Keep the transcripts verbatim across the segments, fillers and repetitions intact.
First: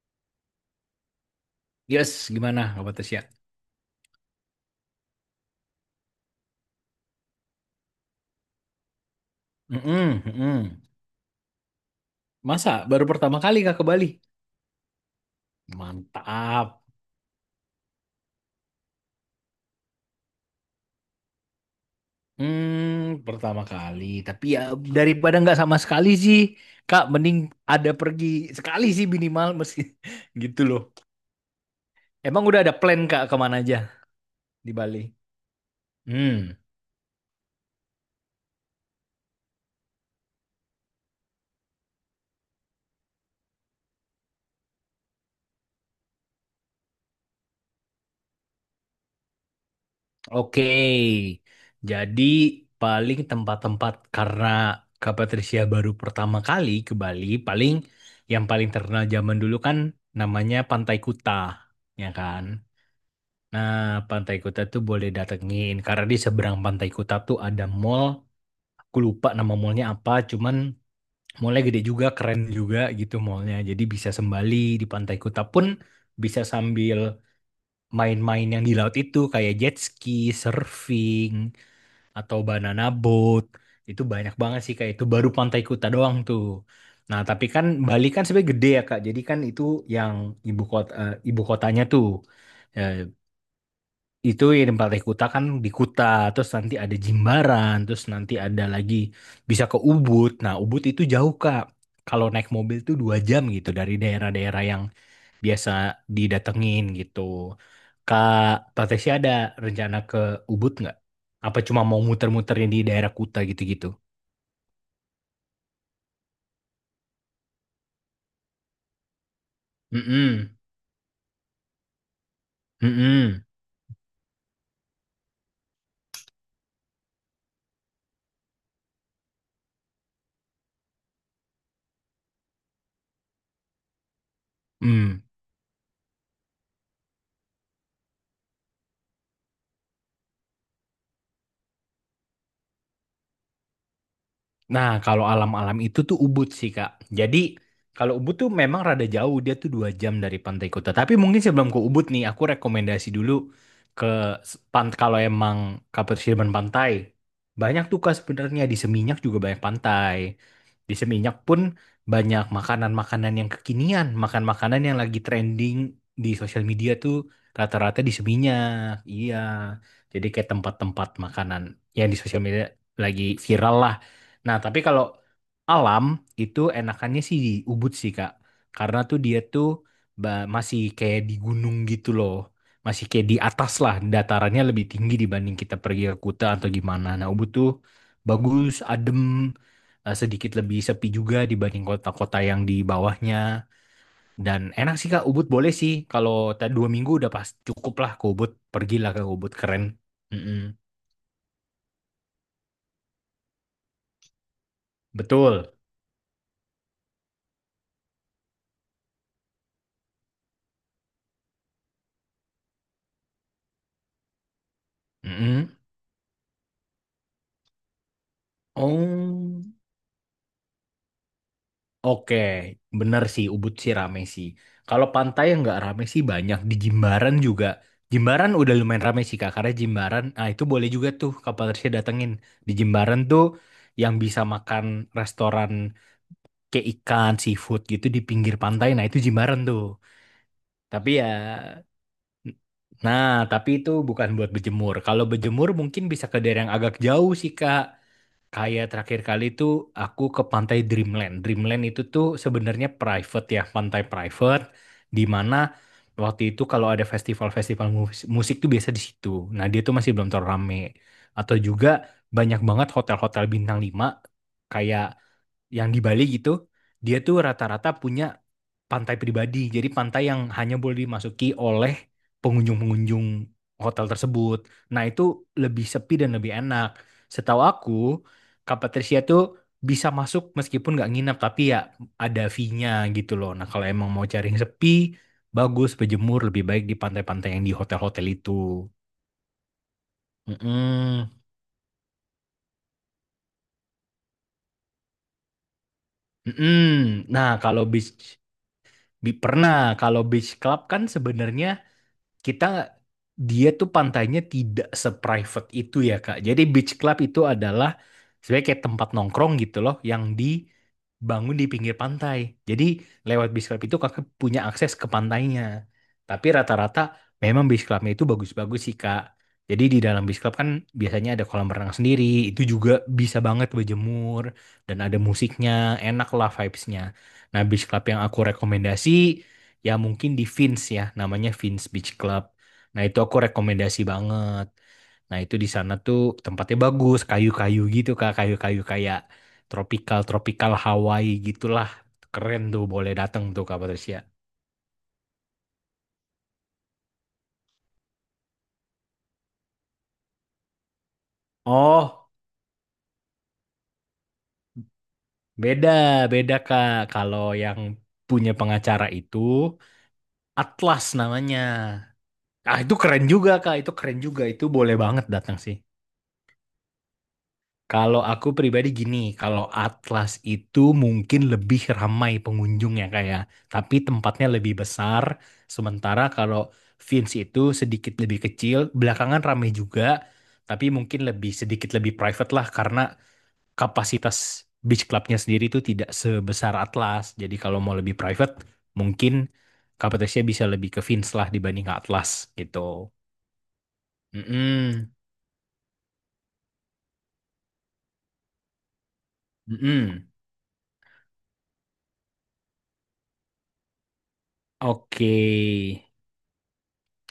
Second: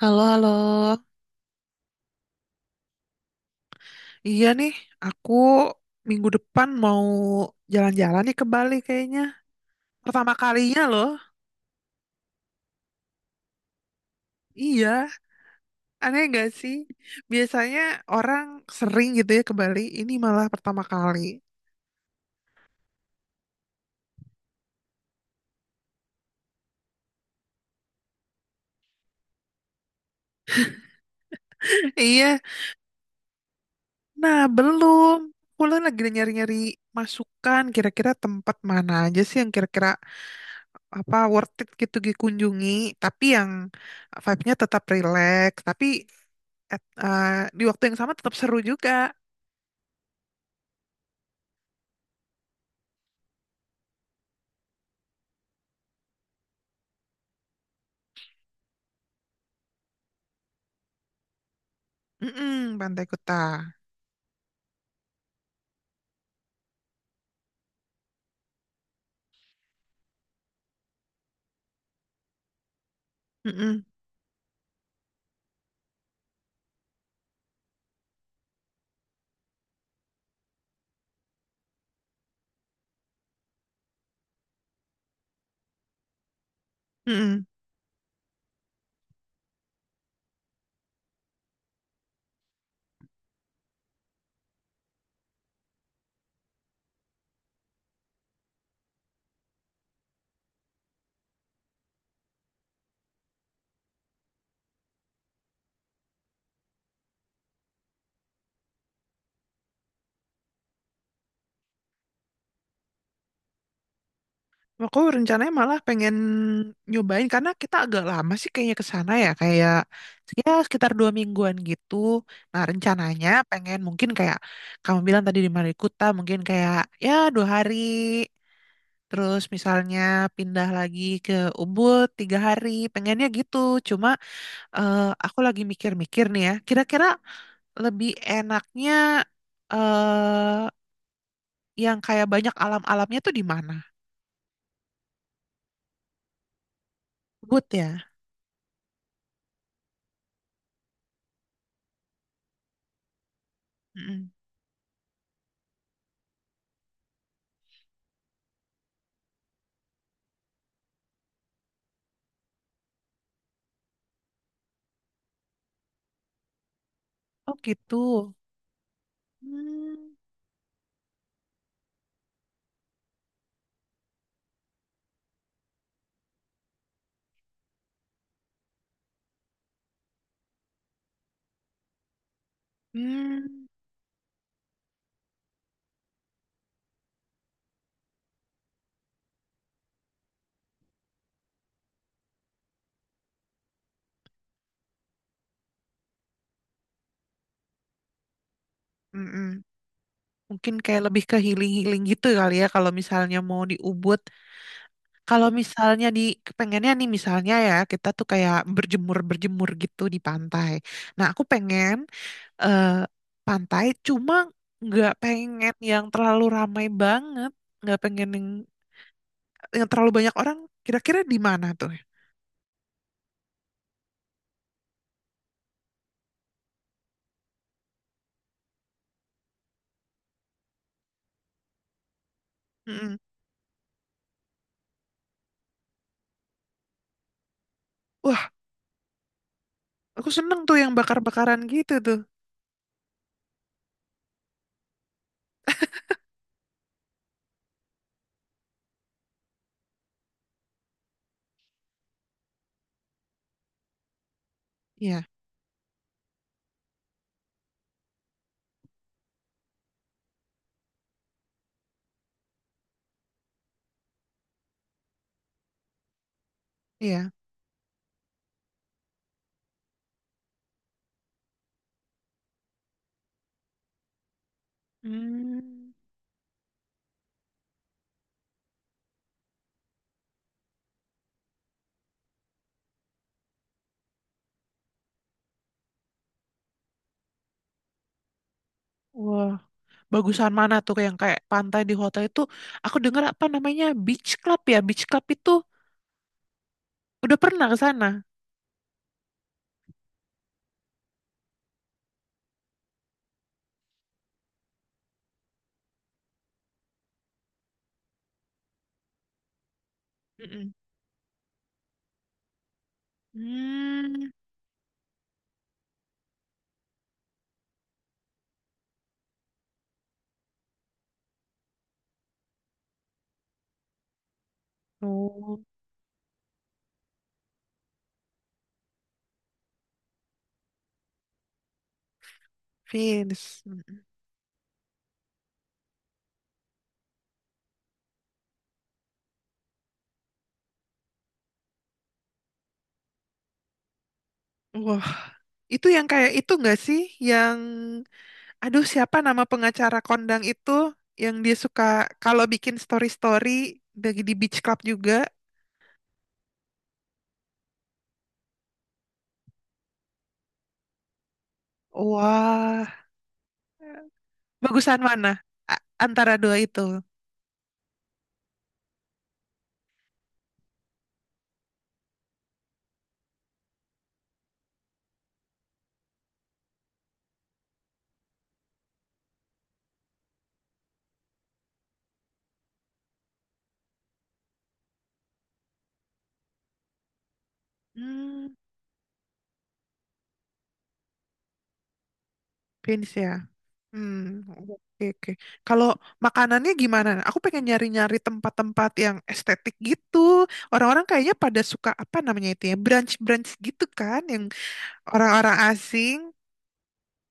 Halo, halo. Yes, gimana kabar Tasya? Iya nih, aku minggu depan mau jalan-jalan nih ke Bali kayaknya. Mm-mm, Pertama mm-mm. kalinya loh. Masa baru pertama kali Kak ke Bali? Iya, aneh nggak Mantap. sih? Biasanya orang sering gitu ya ke Bali, ini malah pertama kali. Hmm, pertama kali. Tapi ya daripada nggak sama sekali sih, Kak, mending ada pergi sekali sih minimal meski gitu loh. Iya, Emang udah ada plan Kak kemana aja nah di Bali? belum. Pulang lagi nyari-nyari Hmm. masukan, kira-kira tempat mana aja sih yang kira-kira apa worth it gitu dikunjungi, tapi yang vibe-nya tetap relax, tapi at- eh, di waktu yang sama tetap seru juga. Oke, jadi paling tempat-tempat karena Kak Patricia baru pertama kali ke Bali, paling yang paling terkenal zaman dulu kan namanya Pantai Kuta, ya kan? Mm-mm, Pantai Kuta. Nah, Pantai Kuta tuh boleh datengin karena di seberang Pantai Kuta tuh ada mall. Aku lupa nama mallnya apa, cuman mallnya gede juga, keren juga gitu mallnya. Jadi Mm-mm, bisa sembali di Pantai Kuta pun bisa sambil main-main yang di laut itu kayak jet ski, surfing atau banana boat itu banyak banget sih kak. Itu baru Pantai Kuta doang tuh. Nah mm-mm. tapi kan Bali kan sebenarnya gede ya kak, jadi kan itu yang ibu kota eh, ibu kotanya tuh. Eh, itu yang Pantai Kuta kan di Kuta, terus nanti ada Jimbaran, terus nanti ada lagi bisa ke Ubud. Nah Ubud itu jauh kak, kalau naik mobil tuh dua jam gitu dari daerah-daerah yang biasa didatengin gitu. Kak Tateshi ada rencana ke Ubud nggak? Apa cuma mau muter-muterin di daerah Kuta gitu-gitu? Aku rencananya malah pengen nyobain karena kita agak lama sih kayaknya ke sana ya kayak ya Mm-mm. sekitar dua mingguan gitu. Nah, rencananya Mm-mm. pengen mungkin kayak kamu bilang tadi di Kuta mungkin kayak ya dua hari. Terus misalnya pindah lagi ke Ubud tiga hari. Pengennya gitu. Cuma eh, Mm. aku lagi mikir-mikir nih ya. Kira-kira lebih enaknya. eh yang kayak banyak alam-alamnya tuh di mana? Nah, kalau alam-alam itu tuh Ubud sih, Kak. Jadi, Ubud ya? kalau Ubud tuh memang rada jauh, dia tuh dua jam dari pantai kota. Tapi mungkin sebelum ke Ubud nih, aku rekomendasi dulu ke Mm-mm. pant kalau emang Kapuasirman pantai. Banyak tuh Kak, sebenarnya di Seminyak juga banyak pantai. Di Seminyak pun banyak makanan-makanan yang kekinian, makan-makanan yang lagi trending di sosial media tuh Oh gitu. rata-rata di Seminyak. Iya. Hmm. Jadi kayak tempat-tempat makanan yang di sosial media lagi viral lah. Nah, tapi kalau alam itu enakannya sih di Ubud sih, Kak. Karena tuh dia tuh ba- masih kayak di gunung gitu loh. Masih kayak di Hmm. atas lah, datarannya lebih tinggi dibanding kita pergi ke Kuta atau gimana. Nah, Ubud tuh bagus, adem, eh, sedikit lebih sepi juga dibanding kota-kota yang di bawahnya. Dan enak sih, Kak. Ubud boleh sih. Kalau ta- dua minggu udah pas cukup lah ke Ubud. Pergilah ke Ubud, Mm-mm. keren. Mungkin Mm-mm. kayak lebih ke healing-healing gitu kali ya kalau misalnya mau di Ubud. Kalau Betul. misalnya di pengennya nih misalnya ya kita tuh kayak berjemur-berjemur gitu di pantai. Nah, aku pengen eh, pantai cuma nggak Mm-mm. pengen yang terlalu ramai banget, nggak pengen yang, Oh. yang terlalu banyak orang. Kira-kira di mana tuh? Oke, bener sih Ubud sih rame sih. Kalau pantai yang nggak rame sih banyak di Jimbaran juga. Jimbaran udah lumayan rame sih Kak, karena Jimbaran, ah itu boleh juga tuh Kapal Tersia datengin. Di Mm-mm. Jimbaran tuh yang bisa makan restoran kayak ikan, seafood gitu di Wah, pinggir pantai, nah itu Jimbaran tuh. aku seneng tuh yang Tapi ya, bakar-bakaran gitu tuh. nah tapi itu bukan buat berjemur. Kalau berjemur mungkin bisa ke daerah yang agak jauh sih Kak. Kayak terakhir kali tuh aku ke pantai Dreamland. Dreamland itu tuh sebenarnya private ya, pantai private di Iya, mana waktu itu kalau ada festival-festival mus- musik tuh biasa di situ. Nah, dia tuh masih belum terlalu rame. Atau juga banyak banget hotel-hotel bintang lima kayak yang di Bali gitu, dia iya. tuh rata-rata punya pantai pribadi. Jadi pantai yang hanya boleh dimasuki oleh pengunjung-pengunjung hotel tersebut. Nah, itu Hmm. lebih sepi dan lebih enak. Setahu aku, Kak Patricia tuh bisa masuk meskipun nggak nginep, tapi ya ada fee-nya gitu loh. Nah, kalau emang mau cari yang sepi, bagus berjemur lebih baik di pantai-pantai yang di hotel-hotel itu. Wah, bagusan mana tuh yang Mm-mm. kayak pantai di hotel itu? Aku dengar apa namanya beach club ya? Beach club itu Mm-mm. udah Nah, pernah ke kalau sana. beach bi- pernah kalau beach club kan sebenarnya kita dia tuh pantainya tidak seprivate itu ya Kak. Jadi beach club itu adalah sebenarnya kayak tempat nongkrong gitu loh yang Mm-mm. dibangun di pinggir pantai. Jadi lewat beach club itu Kakak Hmm. punya akses ke pantainya. Tapi rata-rata memang beach clubnya itu bagus-bagus sih Kak. Jadi di dalam beach club kan biasanya ada kolam renang sendiri, itu juga bisa banget berjemur dan ada Oh, musiknya, enak lah vibes-nya. Nah, beach club yang aku rekomendasi ya mungkin di Vince ya, namanya Vince Beach Club. Nah itu aku Vince. rekomendasi banget, nah itu di sana tuh tempatnya bagus kayu-kayu gitu kak, kayu-kayu kayak tropical tropical Hawaii gitulah, keren tuh boleh datang tuh kak Patricia. Wah, itu yang kayak itu nggak sih? Yang, aduh siapa nama pengacara kondang itu? Yang dia suka Oh, kalau bikin story-story dari di beach club juga. beda beda kak kalau yang punya pengacara itu Atlas namanya. Ah Wah. itu keren juga kak, itu keren juga, itu boleh Bagusan banget mana? datang sih. A- antara dua itu. Kalau aku pribadi gini, kalau Atlas itu mungkin lebih ramai pengunjungnya kayak, tapi tempatnya lebih besar. Sementara kalau Vince itu sedikit lebih kecil, belakangan ramai juga, tapi mungkin lebih sedikit lebih private lah karena kapasitas beach clubnya sendiri itu tidak sebesar Atlas. Jadi kalau mau lebih private, Hmm, mungkin kapasitasnya bisa lebih ke Vince lah dibanding ke Atlas gitu. Vince ya. Hmm, oke, Mm-mm. oke. Kalau makanannya gimana? Aku pengen nyari-nyari tempat-tempat yang estetik gitu. Mm-mm. Orang-orang kayaknya pada suka apa namanya itu ya, brunch-brunch gitu kan, yang Oke. orang-orang asing.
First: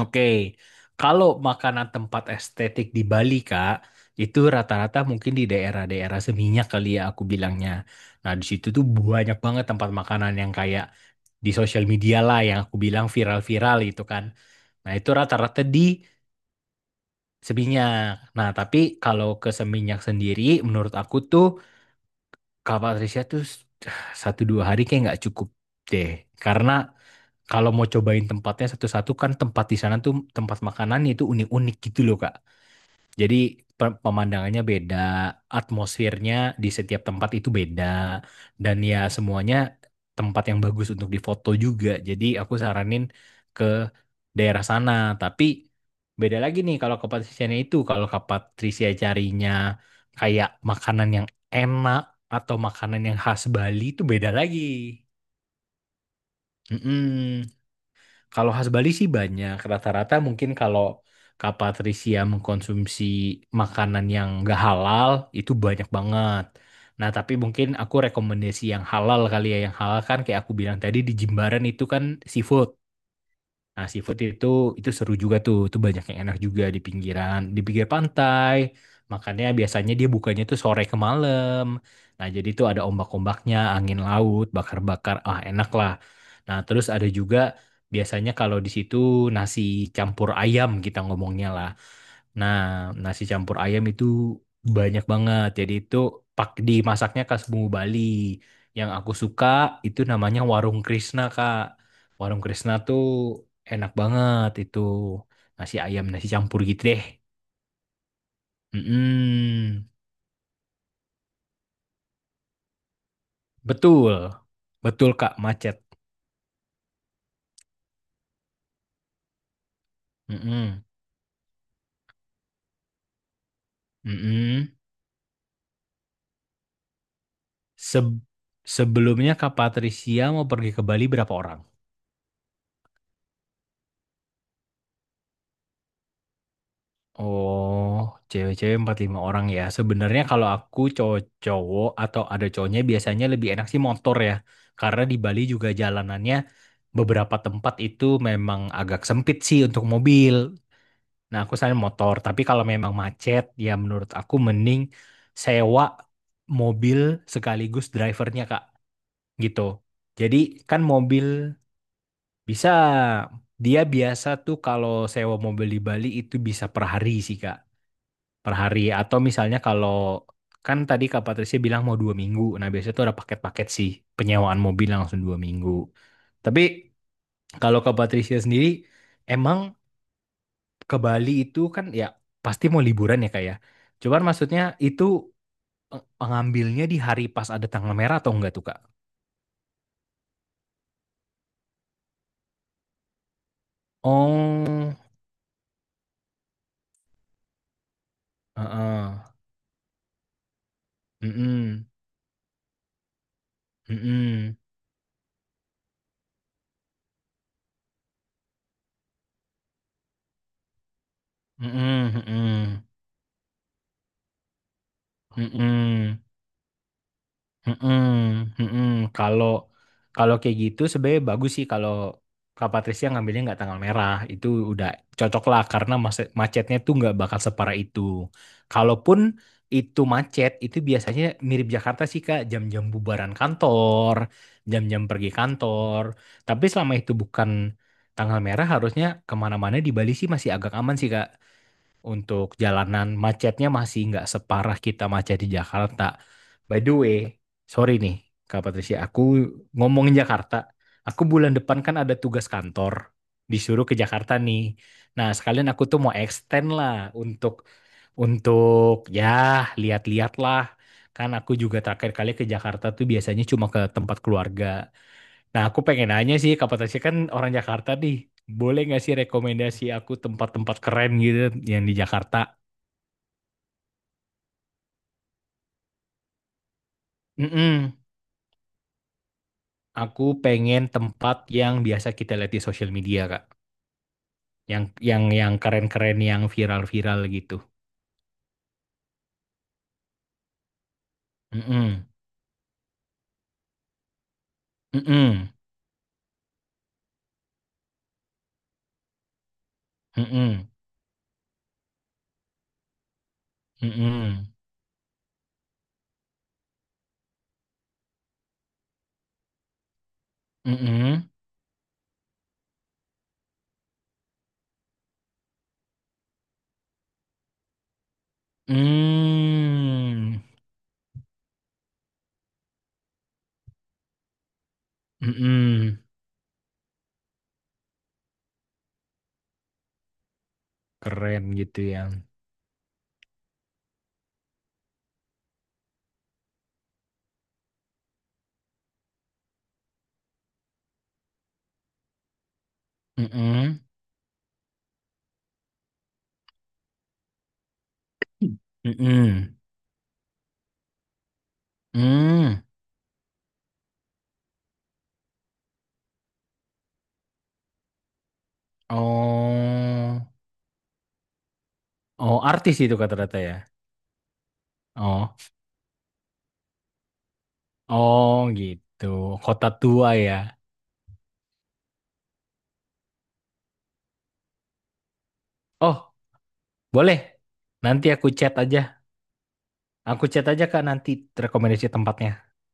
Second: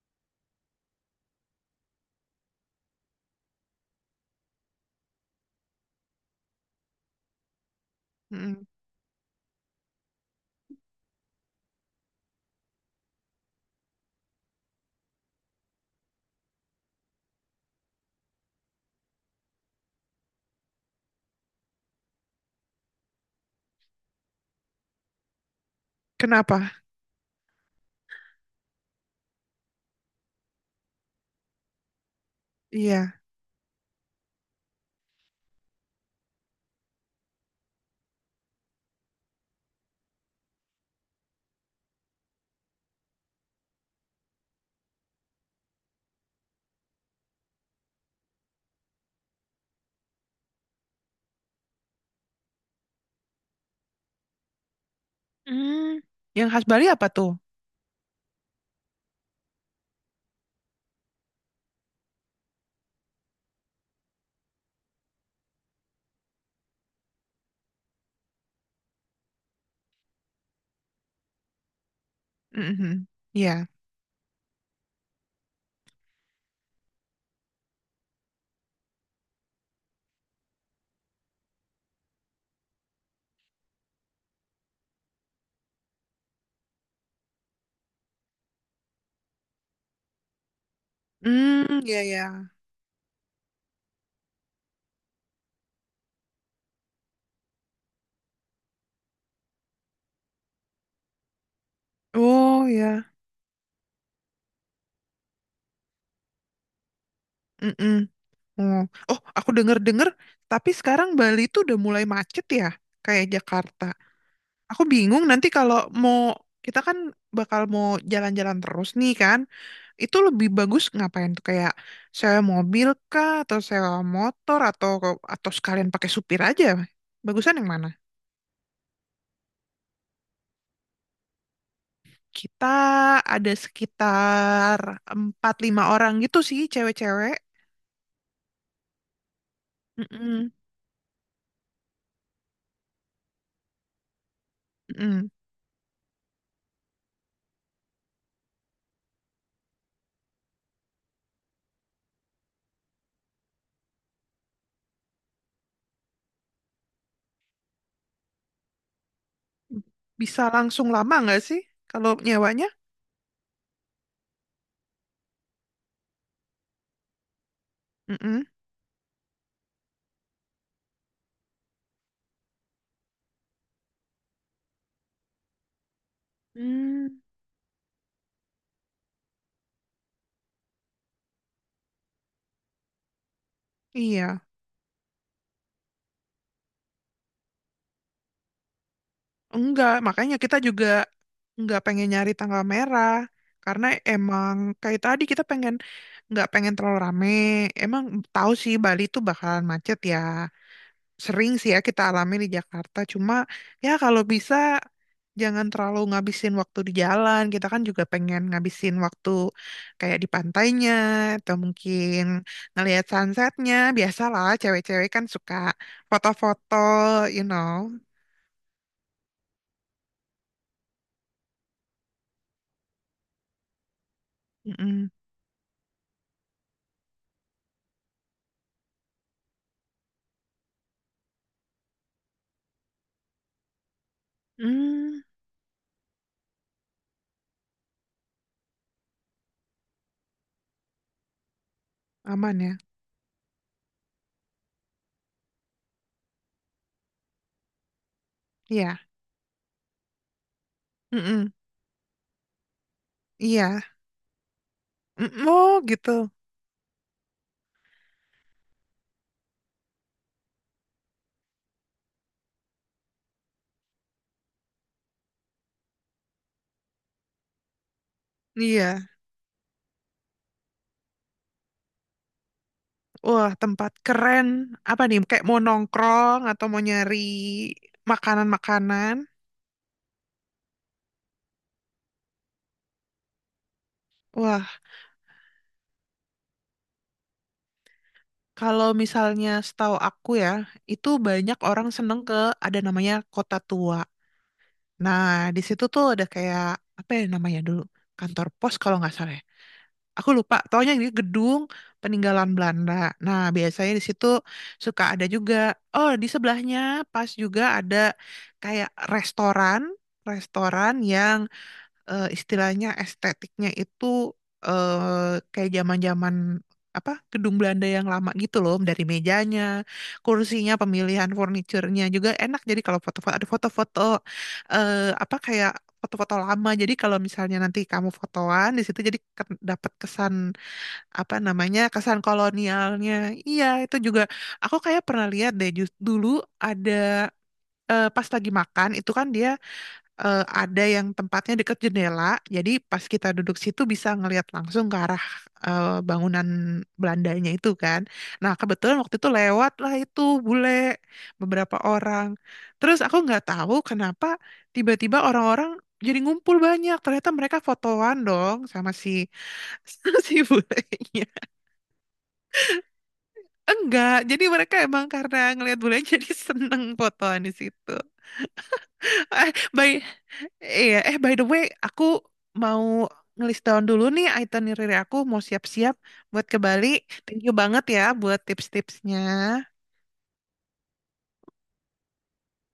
Oke, kalau makanan tempat estetik di Bali, Kak, itu rata-rata mungkin di daerah-daerah Seminyak kali ya aku bilangnya. Nah, di Mm, situ tuh banyak banget tempat makanan yang kayak di sosial media lah yang aku bilang viral-viral itu kan. Nah, itu rata-rata di Seminyak. Nah, tapi kalau ke Seminyak sendiri, menurut aku tuh Kak Patricia tuh satu dua hari kayak nggak cukup deh. Karena Kenapa? kalau mau cobain tempatnya satu-satu kan tempat di sana tuh tempat makanannya itu unik-unik gitu loh Kak. Iya. Jadi pemandangannya beda, atmosfernya di setiap tempat itu beda, dan ya semuanya tempat yang bagus untuk difoto juga. Jadi aku saranin ke daerah sana, tapi beda lagi nih kalau ke Patrisianya itu, kalau ke Patrisia carinya kayak makanan yang enak atau makanan yang khas Bali itu beda lagi. Hmm, yang khas Bali apa tuh? Mm-mm. Kalau khas Bali sih banyak. Rata-rata mungkin kalau Kak Patricia mengkonsumsi makanan yang gak halal, itu banyak banget. Nah, tapi mungkin aku rekomendasi yang halal kali ya. Yang halal kan kayak aku bilang tadi di Jimbaran itu kan seafood. Mhm. Iya. Nah, seafood itu itu seru juga tuh. Itu banyak yang enak juga di pinggiran, di pinggir pantai. Makanya biasanya dia bukanya tuh sore ke malam. Nah, jadi tuh ada ombak-ombaknya, angin laut, bakar-bakar. Ah, enak lah. Nah, terus ada juga biasanya kalau di situ nasi campur ayam kita ngomongnya lah. Hmm, iya ya. Nah, nasi campur ayam itu banyak banget. Jadi itu pak dimasaknya khas Bumbu Bali. Yang aku suka itu namanya Warung Krisna, Kak. Warung Oh Krisna tuh ya. enak banget itu, nasi ayam nasi campur gitu deh. Mm-mm. Oh, oh, aku Mm-mm. denger-denger, tapi sekarang Bali itu udah mulai macet ya, kayak Jakarta. Betul, Aku betul bingung Kak nanti kalau macet. mau, kita kan bakal mau jalan-jalan terus nih kan, itu lebih bagus Mm-mm. ngapain tuh kayak sewa mobil kah, atau sewa motor, Mm-mm. atau atau sekalian pakai supir aja. Bagusan yang mana? Se- Sebelumnya Kak Patricia mau pergi ke Bali berapa orang? Kita ada sekitar empat lima orang gitu sih, cewek-cewek. Oh, cewek-cewek empat lima orang ya. Sebenarnya kalau Mm-mm. aku cowok-cowok atau ada cowoknya biasanya lebih enak sih motor ya. Karena di Mm-mm. Bali juga jalanannya beberapa tempat itu memang agak sempit sih untuk mobil. Nah, aku selain motor, tapi kalau memang macet, ya menurut aku mending sewa mobil sekaligus drivernya, Kak. Gitu. Jadi Bisa kan langsung lama mobil nggak sih kalau nyewanya? bisa, dia biasa tuh kalau sewa mobil di Bali itu bisa per hari sih, Kak. Mm-mm. Per hari. Atau misalnya kalau, kan tadi Kak Patricia bilang mau dua minggu. Nah, biasanya tuh ada paket-paket sih, penyewaan mobil langsung dua minggu. Tapi Hmm, kalau Kak Patricia sendiri, emang ke Bali itu kan ya pasti mau liburan ya kak ya. Cuman iya, maksudnya itu eh, ngambilnya di hari pas ada tanggal merah atau enggak tuh kak? enggak. Makanya kita juga enggak pengen nyari tanggal merah karena emang Oh, kayak tadi kita pengen enggak pengen terlalu rame. Emang tahu sih Bali heeh, itu bakalan macet ya. Sering sih ya mm-mm, kita alami di Jakarta. Cuma ya kalau bisa mm-mm, jangan terlalu ngabisin waktu di jalan. Kita kan juga pengen ngabisin waktu kayak di pantainya atau mm-mm, mungkin mm-mm, ngelihat sunsetnya. Biasalah cewek-cewek kan mm-mm, suka mm-mm. foto-foto, you know. Mm-mm, mm-mm. Kalau kalau kayak gitu sebenarnya bagus sih kalau Kak Patricia ngambilnya nggak tanggal merah itu udah Mm-mm. cocok lah karena mas- macetnya tuh nggak bakal separah itu. Kalaupun itu macet itu biasanya mirip Jakarta sih Kak, jam-jam bubaran kantor, jam-jam Hmm, pergi kantor. Tapi selama itu bukan tanggal merah, harusnya kemana-mana di Bali sih masih agak aman sih Kak. Untuk aman ya. jalanan macetnya masih nggak separah kita macet di Jakarta. By the way, sorry nih Kak Iya. Patricia, aku ngomongin Jakarta. Aku Mm-mm. bulan depan kan ada tugas kantor, Iya. disuruh ke Jakarta nih. Mm, Nah, sekalian oh aku tuh gitu. mau extend lah untuk untuk ya lihat-lihat lah. Kan aku juga terakhir kali ke Jakarta tuh biasanya cuma ke tempat keluarga. Nah, aku pengen nanya sih, Kak Patasya kan orang Jakarta nih. Boleh Iya. nggak sih rekomendasi aku tempat-tempat keren gitu yang di Jakarta? Wah, tempat keren. Apa nih? Kayak mau nongkrong atau mau nyari Mm-mm. makanan-makanan. Aku pengen tempat yang biasa kita lihat di sosial media, Kak. Wah, Yang yang yang keren-keren, yang viral-viral gitu. kalau misalnya setahu aku ya, itu banyak orang Mm-mm. seneng ke ada namanya Kota Tua. Nah, Mm-mm. di situ tuh ada kayak apa ya namanya dulu? Kantor pos kalau nggak salah ya. Aku lupa, Mm-mm. taunya ini gedung peninggalan Belanda. Nah, biasanya di situ Mm-mm. suka ada juga. Oh, di sebelahnya pas juga ada kayak restoran, restoran Mm-mm. yang eh, istilahnya estetiknya itu eh, kayak zaman-zaman apa gedung Belanda yang lama gitu loh dari mejanya, Mm. kursinya, pemilihan furniturnya juga enak. Jadi kalau foto-foto ada foto-foto eh, apa kayak Mm-mm. foto-foto lama. Jadi kalau misalnya nanti kamu fotoan di situ jadi ke- dapat kesan apa Keren gitu namanya ya. kesan kolonialnya. Iya itu juga aku kayak pernah lihat deh jus- dulu ada eh, pas lagi makan itu kan dia eh, ada yang tempatnya dekat jendela, jadi pas kita duduk Mm-mm. situ bisa ngelihat langsung ke arah eh, bangunan Belandanya itu kan. Nah, kebetulan waktu itu Mm-mm. lewat lah itu bule beberapa orang. Mm. Terus aku nggak tahu kenapa tiba-tiba orang-orang jadi ngumpul banyak. Ternyata mereka fotoan dong sama si Oh. si bulenya. Oh, artis itu kata rata ya. Enggak, jadi mereka emang Oh, karena ngelihat bule jadi seneng fotoan di situ. oh gitu. Eh, Kota by tua ya. iya, eh by the way, aku mau ngelis down dulu nih itinerary aku mau siap-siap Oh, buat ke Bali. boleh. Thank you banget ya Nanti aku buat chat aja. tips-tipsnya. Aku chat aja Kak nanti rekomendasi tempatnya.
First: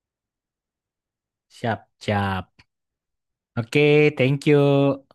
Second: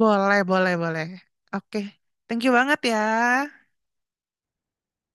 Boleh, boleh, boleh. Oke, Siap, thank you siap. banget ya. Oke, thank you.